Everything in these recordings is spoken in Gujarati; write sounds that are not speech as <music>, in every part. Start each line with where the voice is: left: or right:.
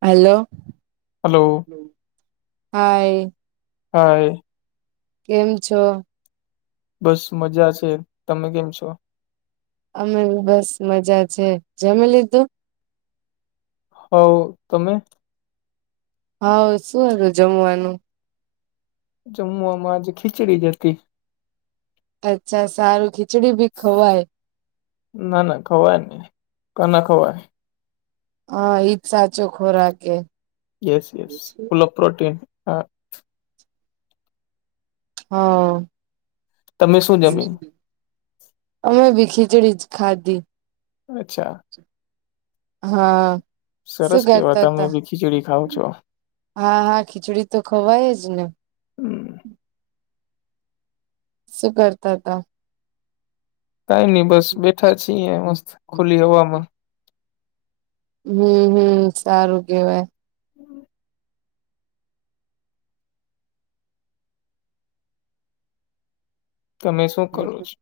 right: હેલો.
left: હલો.
right: હાઈ.
left: હા એ.
right: કેમ છો?
left: બસ મજા છે, તમે કેમ છો?
right: અમે બસ મજા છે, જમ લીધું?
left: હવ તમે?
right: હા શું હતું જમવાનું?
left: જમવાવામાંજ ખીચડી જતી.
right: અચ્છા સારું ખીચડી ભી ખવાય.
left: ના ના ખવાય નહી કો ના ખવાય.
right: હા એ જ સાચો ખોરા કે.
left: યસ યસ ફુલ ઓ પ્રોટીન હ.
right: હા.
left: તમે શું જમી
right: <inaudible> અમે ભી ખીચડી ખાધી.
left: અચ્છા.
right: હા. શું
left: સરસ કેવા
right: કરતા
left: તમે
right: તા
left: બી ખીચડી ખાવ છો.
right: હા હા ખીચડી તો ખવાય જ ને.
left: હમ.
right: સુું કરતા હતા?
left: કઈ નહીિ બસ બેઠા છી એ મસ્ત ખુલી હવામાં.
right: હમ હમ સારું કેવાય.
left: તમે શું કરો છો?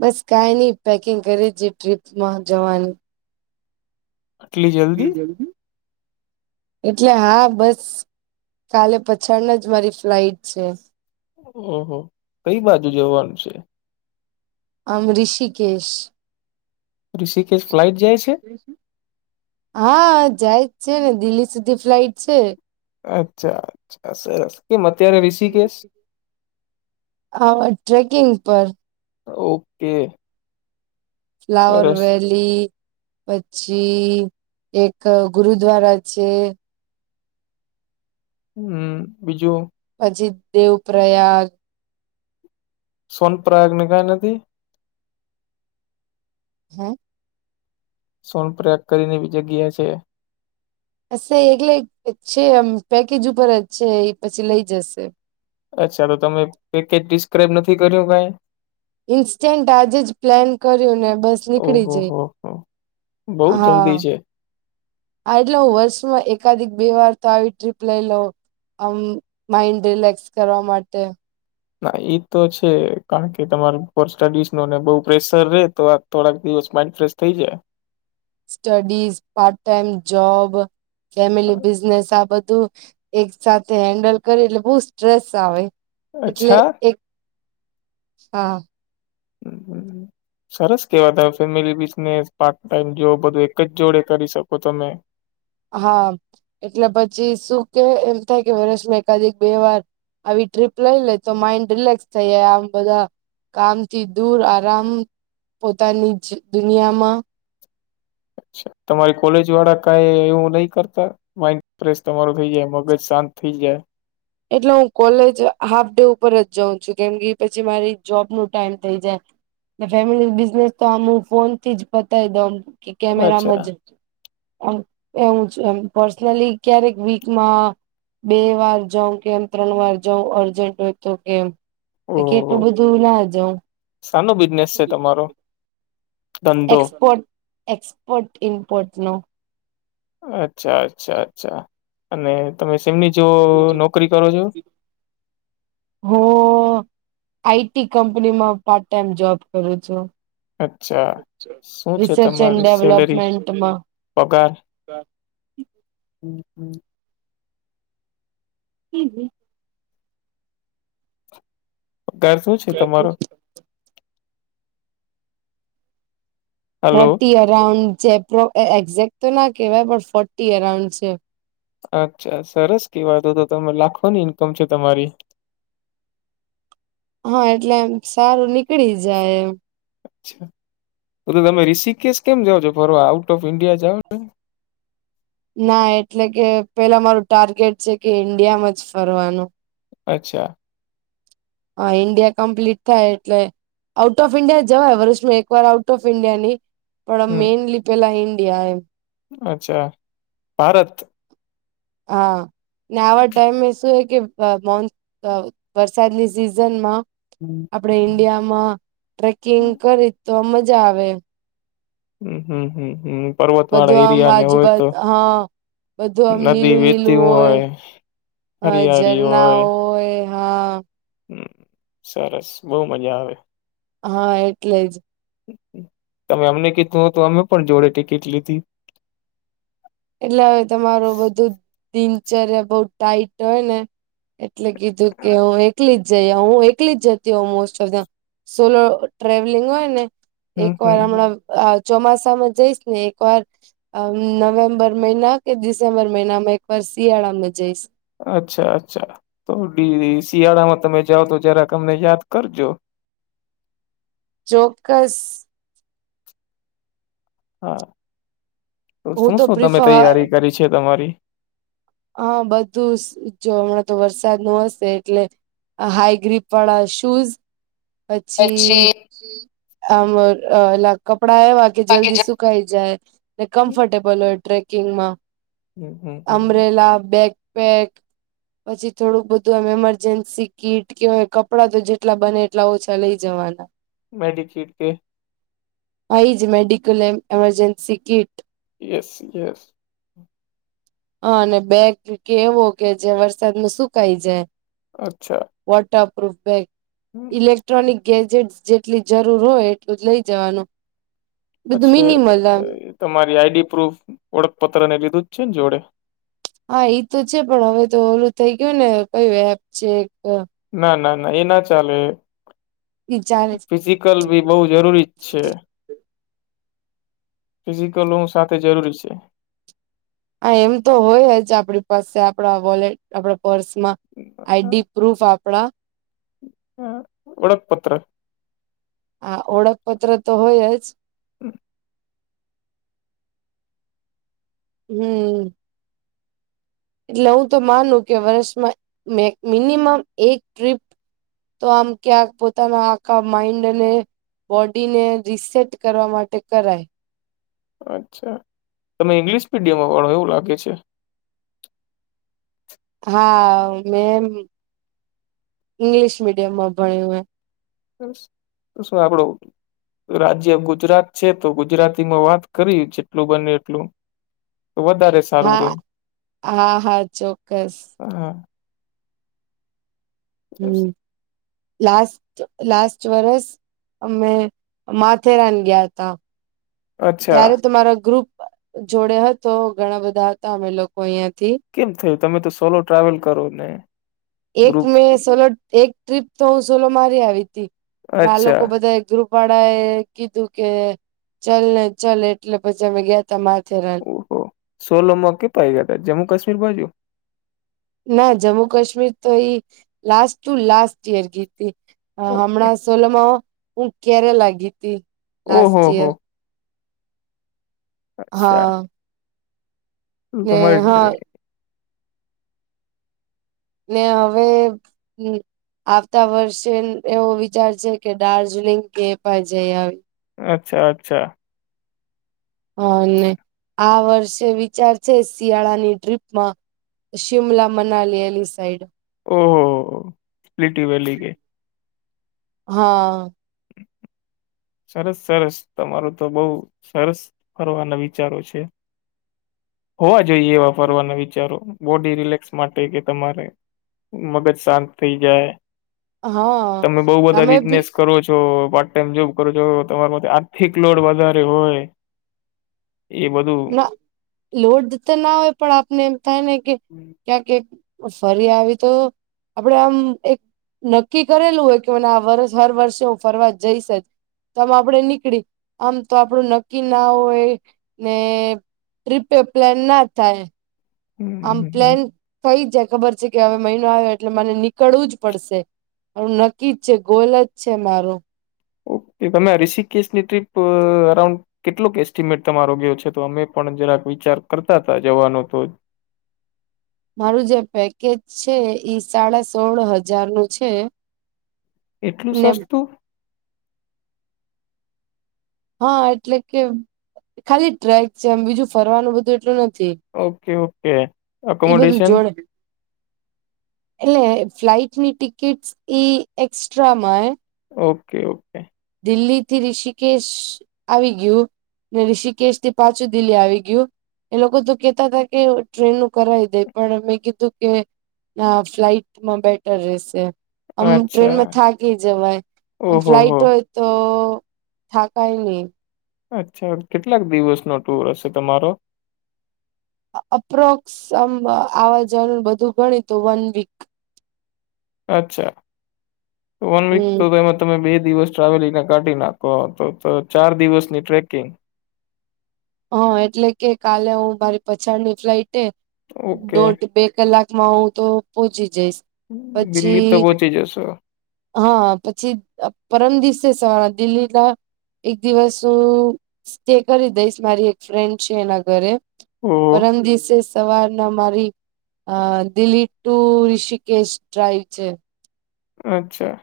right: બસ કઈ નઈ પેકિંગ કરીે છે ટ્રીપમાં જવાની.
left: <unintelligible>
right: <inaudible> એટલે હા બસ કાલે પછાળના જ મારી ફ્લાઈટ છે.
left: હમ હમ કઈ બાજુ જવાનું છે?
right: આમ ઋષિકેશ.
left: ઋષિકેશ ફ્લાઇટ જાય છે
right: હા જાય જ છે ને દિલ્હી સુધી ફ્લાઈટ છે.
left: અચ્છા અચ્છા સરસ કેમ અત્યારે ઋષિકેશ?
right: હા <inaudible> ટ્રેકિંગ પર.
left: ઓકે.
right: ફ્લાવર
left: સરસ
right: વેલી પછી એક ગુરુદ્વારા છે.
left: હમ, બીજું?
right: પછી દેવ પ્રયાગ.
left: સોન પ્રયાગને કઈ નથી?
right: હમ.
left: સોન પ્રયાગ કરીને બી જગ્યા છે.
right: અ એટલે છેમ પેકેજ ઉપર જ છે એ પછી લઈ જશે.
left: અચ્છા તો તમે પેકેજ ડિસ્ક્રાઈબ નથી કર્યું કઈ?
right: ઇન્સ્ટન્ટ આજે જ પ્લાન કર્યું ને બસ નીકળી
left: ઓહો
right: જઈ.
left: હો હો બહુ
right: હા
left: જલ્દી છે.
right: હા એટલે હું વર્ષમાં એકાધ બે વાર તો આવી ટ્રીપ લઈ લઉ. આમ માઇન્ડ રિલેક્સ કરવા માટે.
left: ના એ તો છે કારણ કે તમાર ઉપર સ્ટડીઝ નોને બહુ પ્રેશર રે તો આ થોડાક દિવસ માઇન્ડ ફ્રેશ થઈ જાય.
right: Studies part time job family business આ બધું એક સાથે હેન્ડલ કરી એટલે બહું સ્ટ્રેસ આવે એટલે
left: અચ્છા
right: એક હા.
left: હમ્મ હમ્મ. સરસ કેવા તમે family business part time job બધું એક જ જોડે કરી શકો તમે
right: હા એટલે પછી શું કે એમ થાય કે વર્ષમાં એકાદ બે વાર આવી ટ્રીપ લઈ લે તો માઈન્ડ રિલેક્સ થઈ જાય આમ બધા કામથી દૂર આરામ પોતાની જ દુનિયામાં
left: અચ્છા તમારી કોલેજ વાળા કઈ એવું નહી કરતા? માઇન્ડ ફ્રેશ તમારું થઈ જાય મગજ શાંત થઈ જાય.
right: એટલે હું કોલેજ હાફ ડે ઉપર જ જાઉં છું કેમ કે પછી મારી જોબ ન ટાઈમ થઈ જાય. ફેમિલી બિઝનેસ તો આમું ફોનથી જ પતાવી દઉમ કે કેમેરામાં
left: અચ્છા
right: જ. એમ એવું છે પર્સનલી ક્યારેક વીકમાં બે વાર જઉ કેમ ત્રણ વાર જઉ અર્જન્ટ હોય તો કેમ
left: ઓહ
right: એટલું બધું ના જઉ
left: સાનો બિઝનેસ છે તમારો ધંધો
right: એક્સપોર્ટ એક્સપોર્ટ ઇમપોર્ટ નો
left: અચ્છા અચ્છા અચ્છા અને તમે સેમની જો નોકરી કરો છો.
right: હું આઈટી કંપનીમાં પાર્ટ ટાઈમ જોબ કરું છું.
left: અચ્છા શું
right: રિસર્ચ એન્ડ ડેવલપમેન્ટમાં.
left: પોકાર
right: હી જી
left: કર શું છે તમારો. હલો
right: ફોર્ટી અરાઉન્ડ જે એઝેક્ટ તો ના કેહેવાય પણ ફોર્ટી અરાઉન્ડ છે.
left: અચ્છા સરસ કેવાતો તો તમે લાખોની ઇન્કમ છે તમારી.
right: હા એટલે એમ સારું નીકળી જાય એમ.
left: અચ્છા તો તો તમે રીષિકેશ કેમ જાવ છો ફરવા આઉટ ઓફ ઈન્ડિયા જાઓ ને.
right: ના એટલે કે પેલા મારું ટાર્ગેટ છે કે ઈન્ડિયામાં જ ફરવાનું.
left: અચ્છા.
right: હા ઇન્ડિયા કમ્પ્લીટ થાય એટલે આઉટ ઓફ ઈન્ડિયા જવાય વર્ષમાં એક વાર આઉટ ઓફ ઈન્ડિયા નહી પણ
left: હમ
right: મેઈનલી પેલા ઈન્ડિયા એમ.
left: અચ્છા ભારત
right: હા ને આવા ટાઈમ શું હે કે અ મોન અ વરસાદની સિઝનમાં.
left: હમ્મ.
right: આપડે ઈન્ડિયામાં ટ્રેકિંગ કરી તો આ મજા આવે એમ
left: હમ્મ હમ્મ હમ્મ હમ્મ.
right: બધું આમ આજુબાજ હા બધું આમ
left: નદી
right: નીલું
left: વેતી
right: નીલું હોય. હા
left: હરિયાળી
right: ઝરના હોય હા.
left: હમ્મ સરસ બહુ મજા આવે.
right: હા એટલે જ.
left: તમે અમને કીધું હો તો અમે પણ જોડે ટિકિટ લીધી
right: એટલે હવે તમારું બધું દિનચર્યા બહું ટાઈટ હોય ને. એટલે કીધું કે હું એકલી જ જઈ આઉ હું એકલી જતી હો most of the solo travelling હોય ને.
left: હમ
right: એક વાર
left: હમ
right: હમણાં આ ચોમાસામાં જઈશ ને એકવાર અ નવેમ્બર. નવેમ્બર મહિના કે ડિસેમ્બર મહિનામાં એક વાર શિયાળામાં જઈશ.
left: અચ્છા અચ્છા તો શિયાળામાં તમે જાઓ તો જરાક તમને યાદ કરજો.
right: ચોક્કસ.
left: હા તો
right: હું
left: શું શું તમે
right: પ્રિફર
left: તૈયારી કરી છે તમારી.
right: હા બધું જો હમણાં તો વરસાદ નુ હશે એટલે હાઈગ્રીડ વાળા શૂઝ પછી આમ ઓલા કપડા એવા. કે
left: બાકી
right: જલ્દી
left: જ
right: સુકાઈ જાય ને કમ્ફર્ટેબલ હોય ટ્રેકિંગમાં.
left: હમ્મ હમ્મ હમ્મ.
right: આ બેગ પેક પછી થોડુંક બધું આમ ઈમરજન્સી કીટ કેવાય કપડાં તો જેટલા બને એટલા ઓછા લઇ જવાનું. હા.
left: મેડિ ખીટ કે.
right: હા એજ મેડિકલ એમ એમરજન્સી કિટ.
left: Yes yes.
right: હા અને બેગ કે એવો કે જે વરસાદમાં સુકાઈ જાય.
left: અચ્છા.
right: વટરપૂફ બેગ
left: હમ
right: લેક ક્ટ્રોનિક ગેજેટ જેટલી જરૂર હોય એટલું જ લઈ જવાનું. બધું
left: પછી
right: મિનીમલ
left: અ, તમારી આઈડી પ્રૂફ ઓળખપત્રને લીધું જ છે ને જોડે.
right: હા એ તો છે પણ હવે તો ઓલું થઈ ગયું ને કયું એપ છે એક
left: ના, ના, ના એ ના ચાલે.
right: ઈ ચાલે છે.
left: ફિઝિકલ ભી બહુ જરૂરી છે. ફિઝિકલ હોવું સાથે જરૂરી છે.
right: હા એમ તો હોય જ આપડી પાસે આપડા વોલેટ આપણા પર્સમાં. આઈડી પ્રૂફ આપણા
left: ઓળખપત્ર.
right: હા ઓળખપત્ર તો હોય જ.
left: હમ.
right: હમ. એટલે હું તો માનું કે વર્ષમાં મિનિમમ એક ટ્રીપ તો આમ ક્યાંક પોતાના આખા માઇન્ડને બોડી ને રીસેટ કરવા માટે કરાય.
left: અચ્છા, તમે ઈંગ્લિશ મીડિયમમાં ભણો એવું લાગે છે.
right: હા મે ઇંગ્લિશ મીડિયમમાં ભણ્યું હે.
left: બસ તો શું આપડું રાજ્ય ગુજરાત છે તો ગુજરાતીમાં વાત કરી જેટલું બને એટલું. વધારે સારું રે
right: હા, હા, હા, ચોક્કસ.
left: હા.
right: હમ લાસ્ટ લાસ્ટ વરસ અમે માથેરાન ગયા હતા
left: અચ્છા
right: ત્યારે તમારા ગ્રુપ જોડે હતો ઘણા બધા હતા અમે લોકો અહિયાંથી.
left: કેમ થયું તમે તો સોલો ટ્રાવેલ કરો ને.
right: એક
left: ગ્રુપ
right: મેં સોલો એક ટ્રીપ તો હું સોલો મારી આવી હતી પણ આ લોકો
left: અચ્છા
right: બધા ગ્રુપ વાળા એ કીધું કે ચલ ને ચલ એટલે પછી અમે ગયાતા માથેરા
left: હો સોલોમાં કેપા ગયા હતા જમ્મુ કશ્મીર બાજું?
right: ના જમ્મુ કાશ્મીર તો એઈ લાસ્ટ ટુ લાસ્ટ ઈયર ગીતી
left: ઓકે
right: હમણાં સોલોમાં હું કેરેલા ગીતી લાસ્ટ
left: ઓહો હો
right: ઈયર.
left: અચ્છા.
right: હા ને હા
left: <unintelligible>
right: ને હવે આવતા વર્ષે એવો વિચાર છે કે દાર્જિલિંગ કે એપા જઈ આવી.
left: અચ્છા, અચ્છા.
right: હા અને આ વર્ષે વિચાર છે શિયાળાની ટ્રીપમાં શિમલા મનાલી એની સાઈડ.
left: ઓ કવિ્ટી વેલી કે
right: હા
left: સરસ સરસ તમાર તો બઉ સરસ ફરવાના વિચારો છે હોવા જોઈએ એવા ફરવાના વિચારો બોડી રિલેક્સ માટે કે તમારે મગજ શાંત થઈ જાય.
right: હા
left: તમે બહું બધા
right: બી
left: બિઝનેસ કરો છો તેમ જો કરો છો તમારા માટે આર્થિક લોડ વધારે હોય. એ બધું
right: ના લોડ તો ના હોય પણ આપને એમ થાય ને કે
left: હમ
right: ક્યાંક એક ફરી આવી તો આપડે આમ એક નક્કી કરેલું હોય કે હું ના હર વર્ષે હું ફરવા જઈશ જ તોમ આપડે નીકળી આમતો આપડું નક્કી ના હોય ને ટ્રીપે પ્લાન ના થાય
left: હમ
right: આમ
left: હમ,
right: પ્લેન થઈ જાય ખબર છે કે હવે મહિનો આવ્યો એટલે મને નીકળવું જ પડશે મારું નક્કી જ છે ગોલ જ છે મારો
left: ઓકે તમે રિસીકિસની ટ્ર્રીપ રાઉન્ડ કેટલો ક એસ્ટિમેટ તમારો ગયો છે તો અમે પણ જરાક વિચાર કરતા હતા જવાનો તો
right: મારું જે પેકેજ છે ઈ સાડા સોળ હજાર નું છે
left: એટલું
right: ને
left: સસ્તું
right: હા એટલે કે ખાલી ટ્રેક છે એમ બીજું ફરવાનું બધું એટલું નથી
left: ઓકે ઓકે
right: એ બધું
left: ઓકોમોડેશન
right: જોડે એટલે ફ્લાઈટની ટિકિટસ ઈ એકક્સ્ટ્રામાં
left: ઓકે ઓકે
right: દિલ્હી થી રીષિકેશ આવી ગયું ને રીષિકેશ થી પાછું દિલ્લી આવી ગયું એ લોકો તો કેતા હતા કે ટ્રેન નું કરાવી દેય પણ મેં કીધું કે ના ફ્લાઈટમાં બેટર રહેશે આમ
left: અચ્છા
right: ટ્રેનમાં થાકી જવાય આમ
left: ઓહો
right: ફ્લાઇટ
left: હો
right: હોય તો થાકાય ની
left: અચ્છા કેટલાક દિવસ નો ટુર હશે તમારો
right: અપ્રોક્સ આમ આવા જ બધું ગણી તો વન વીક
left: અચ્છા વન વીક
right: હમ
left: તો તમે તમે બે દિવસ ટ્રાવેલિંગને કાઢી નાખો તો ચાર દિવસની ટ્રેકિંગ
right: હા એટલે કે કાલે હું મારી પછાડની ફ્લાઇટ
left: ઓકે
right: દોઢ બે કલાક માં હું તો પહોચી જઈશ
left: દિલ્હી તો
right: પછી
left: પહોંચી જશો
right: હા પછી પરમ દિવસે સવા દિલ્હી ના એક દિવસ સ્ટે કરી દઈશ મારી એક ફ્રેન્ડ છે એના ઘરે
left: ઓહો
right: પરમ દિવસે સવારના મારી અ દિલ્લી ટુ રીષિકેશ ડ્રાઈવ છે
left: અચ્છા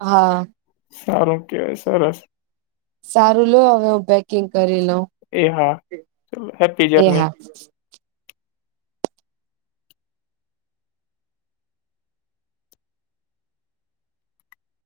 right: હા
left: સારું કેવાય સરસ
right: સારું લો હવે હું પેકિંગ કરી લઉ
left: એ હા હે
right: એ હા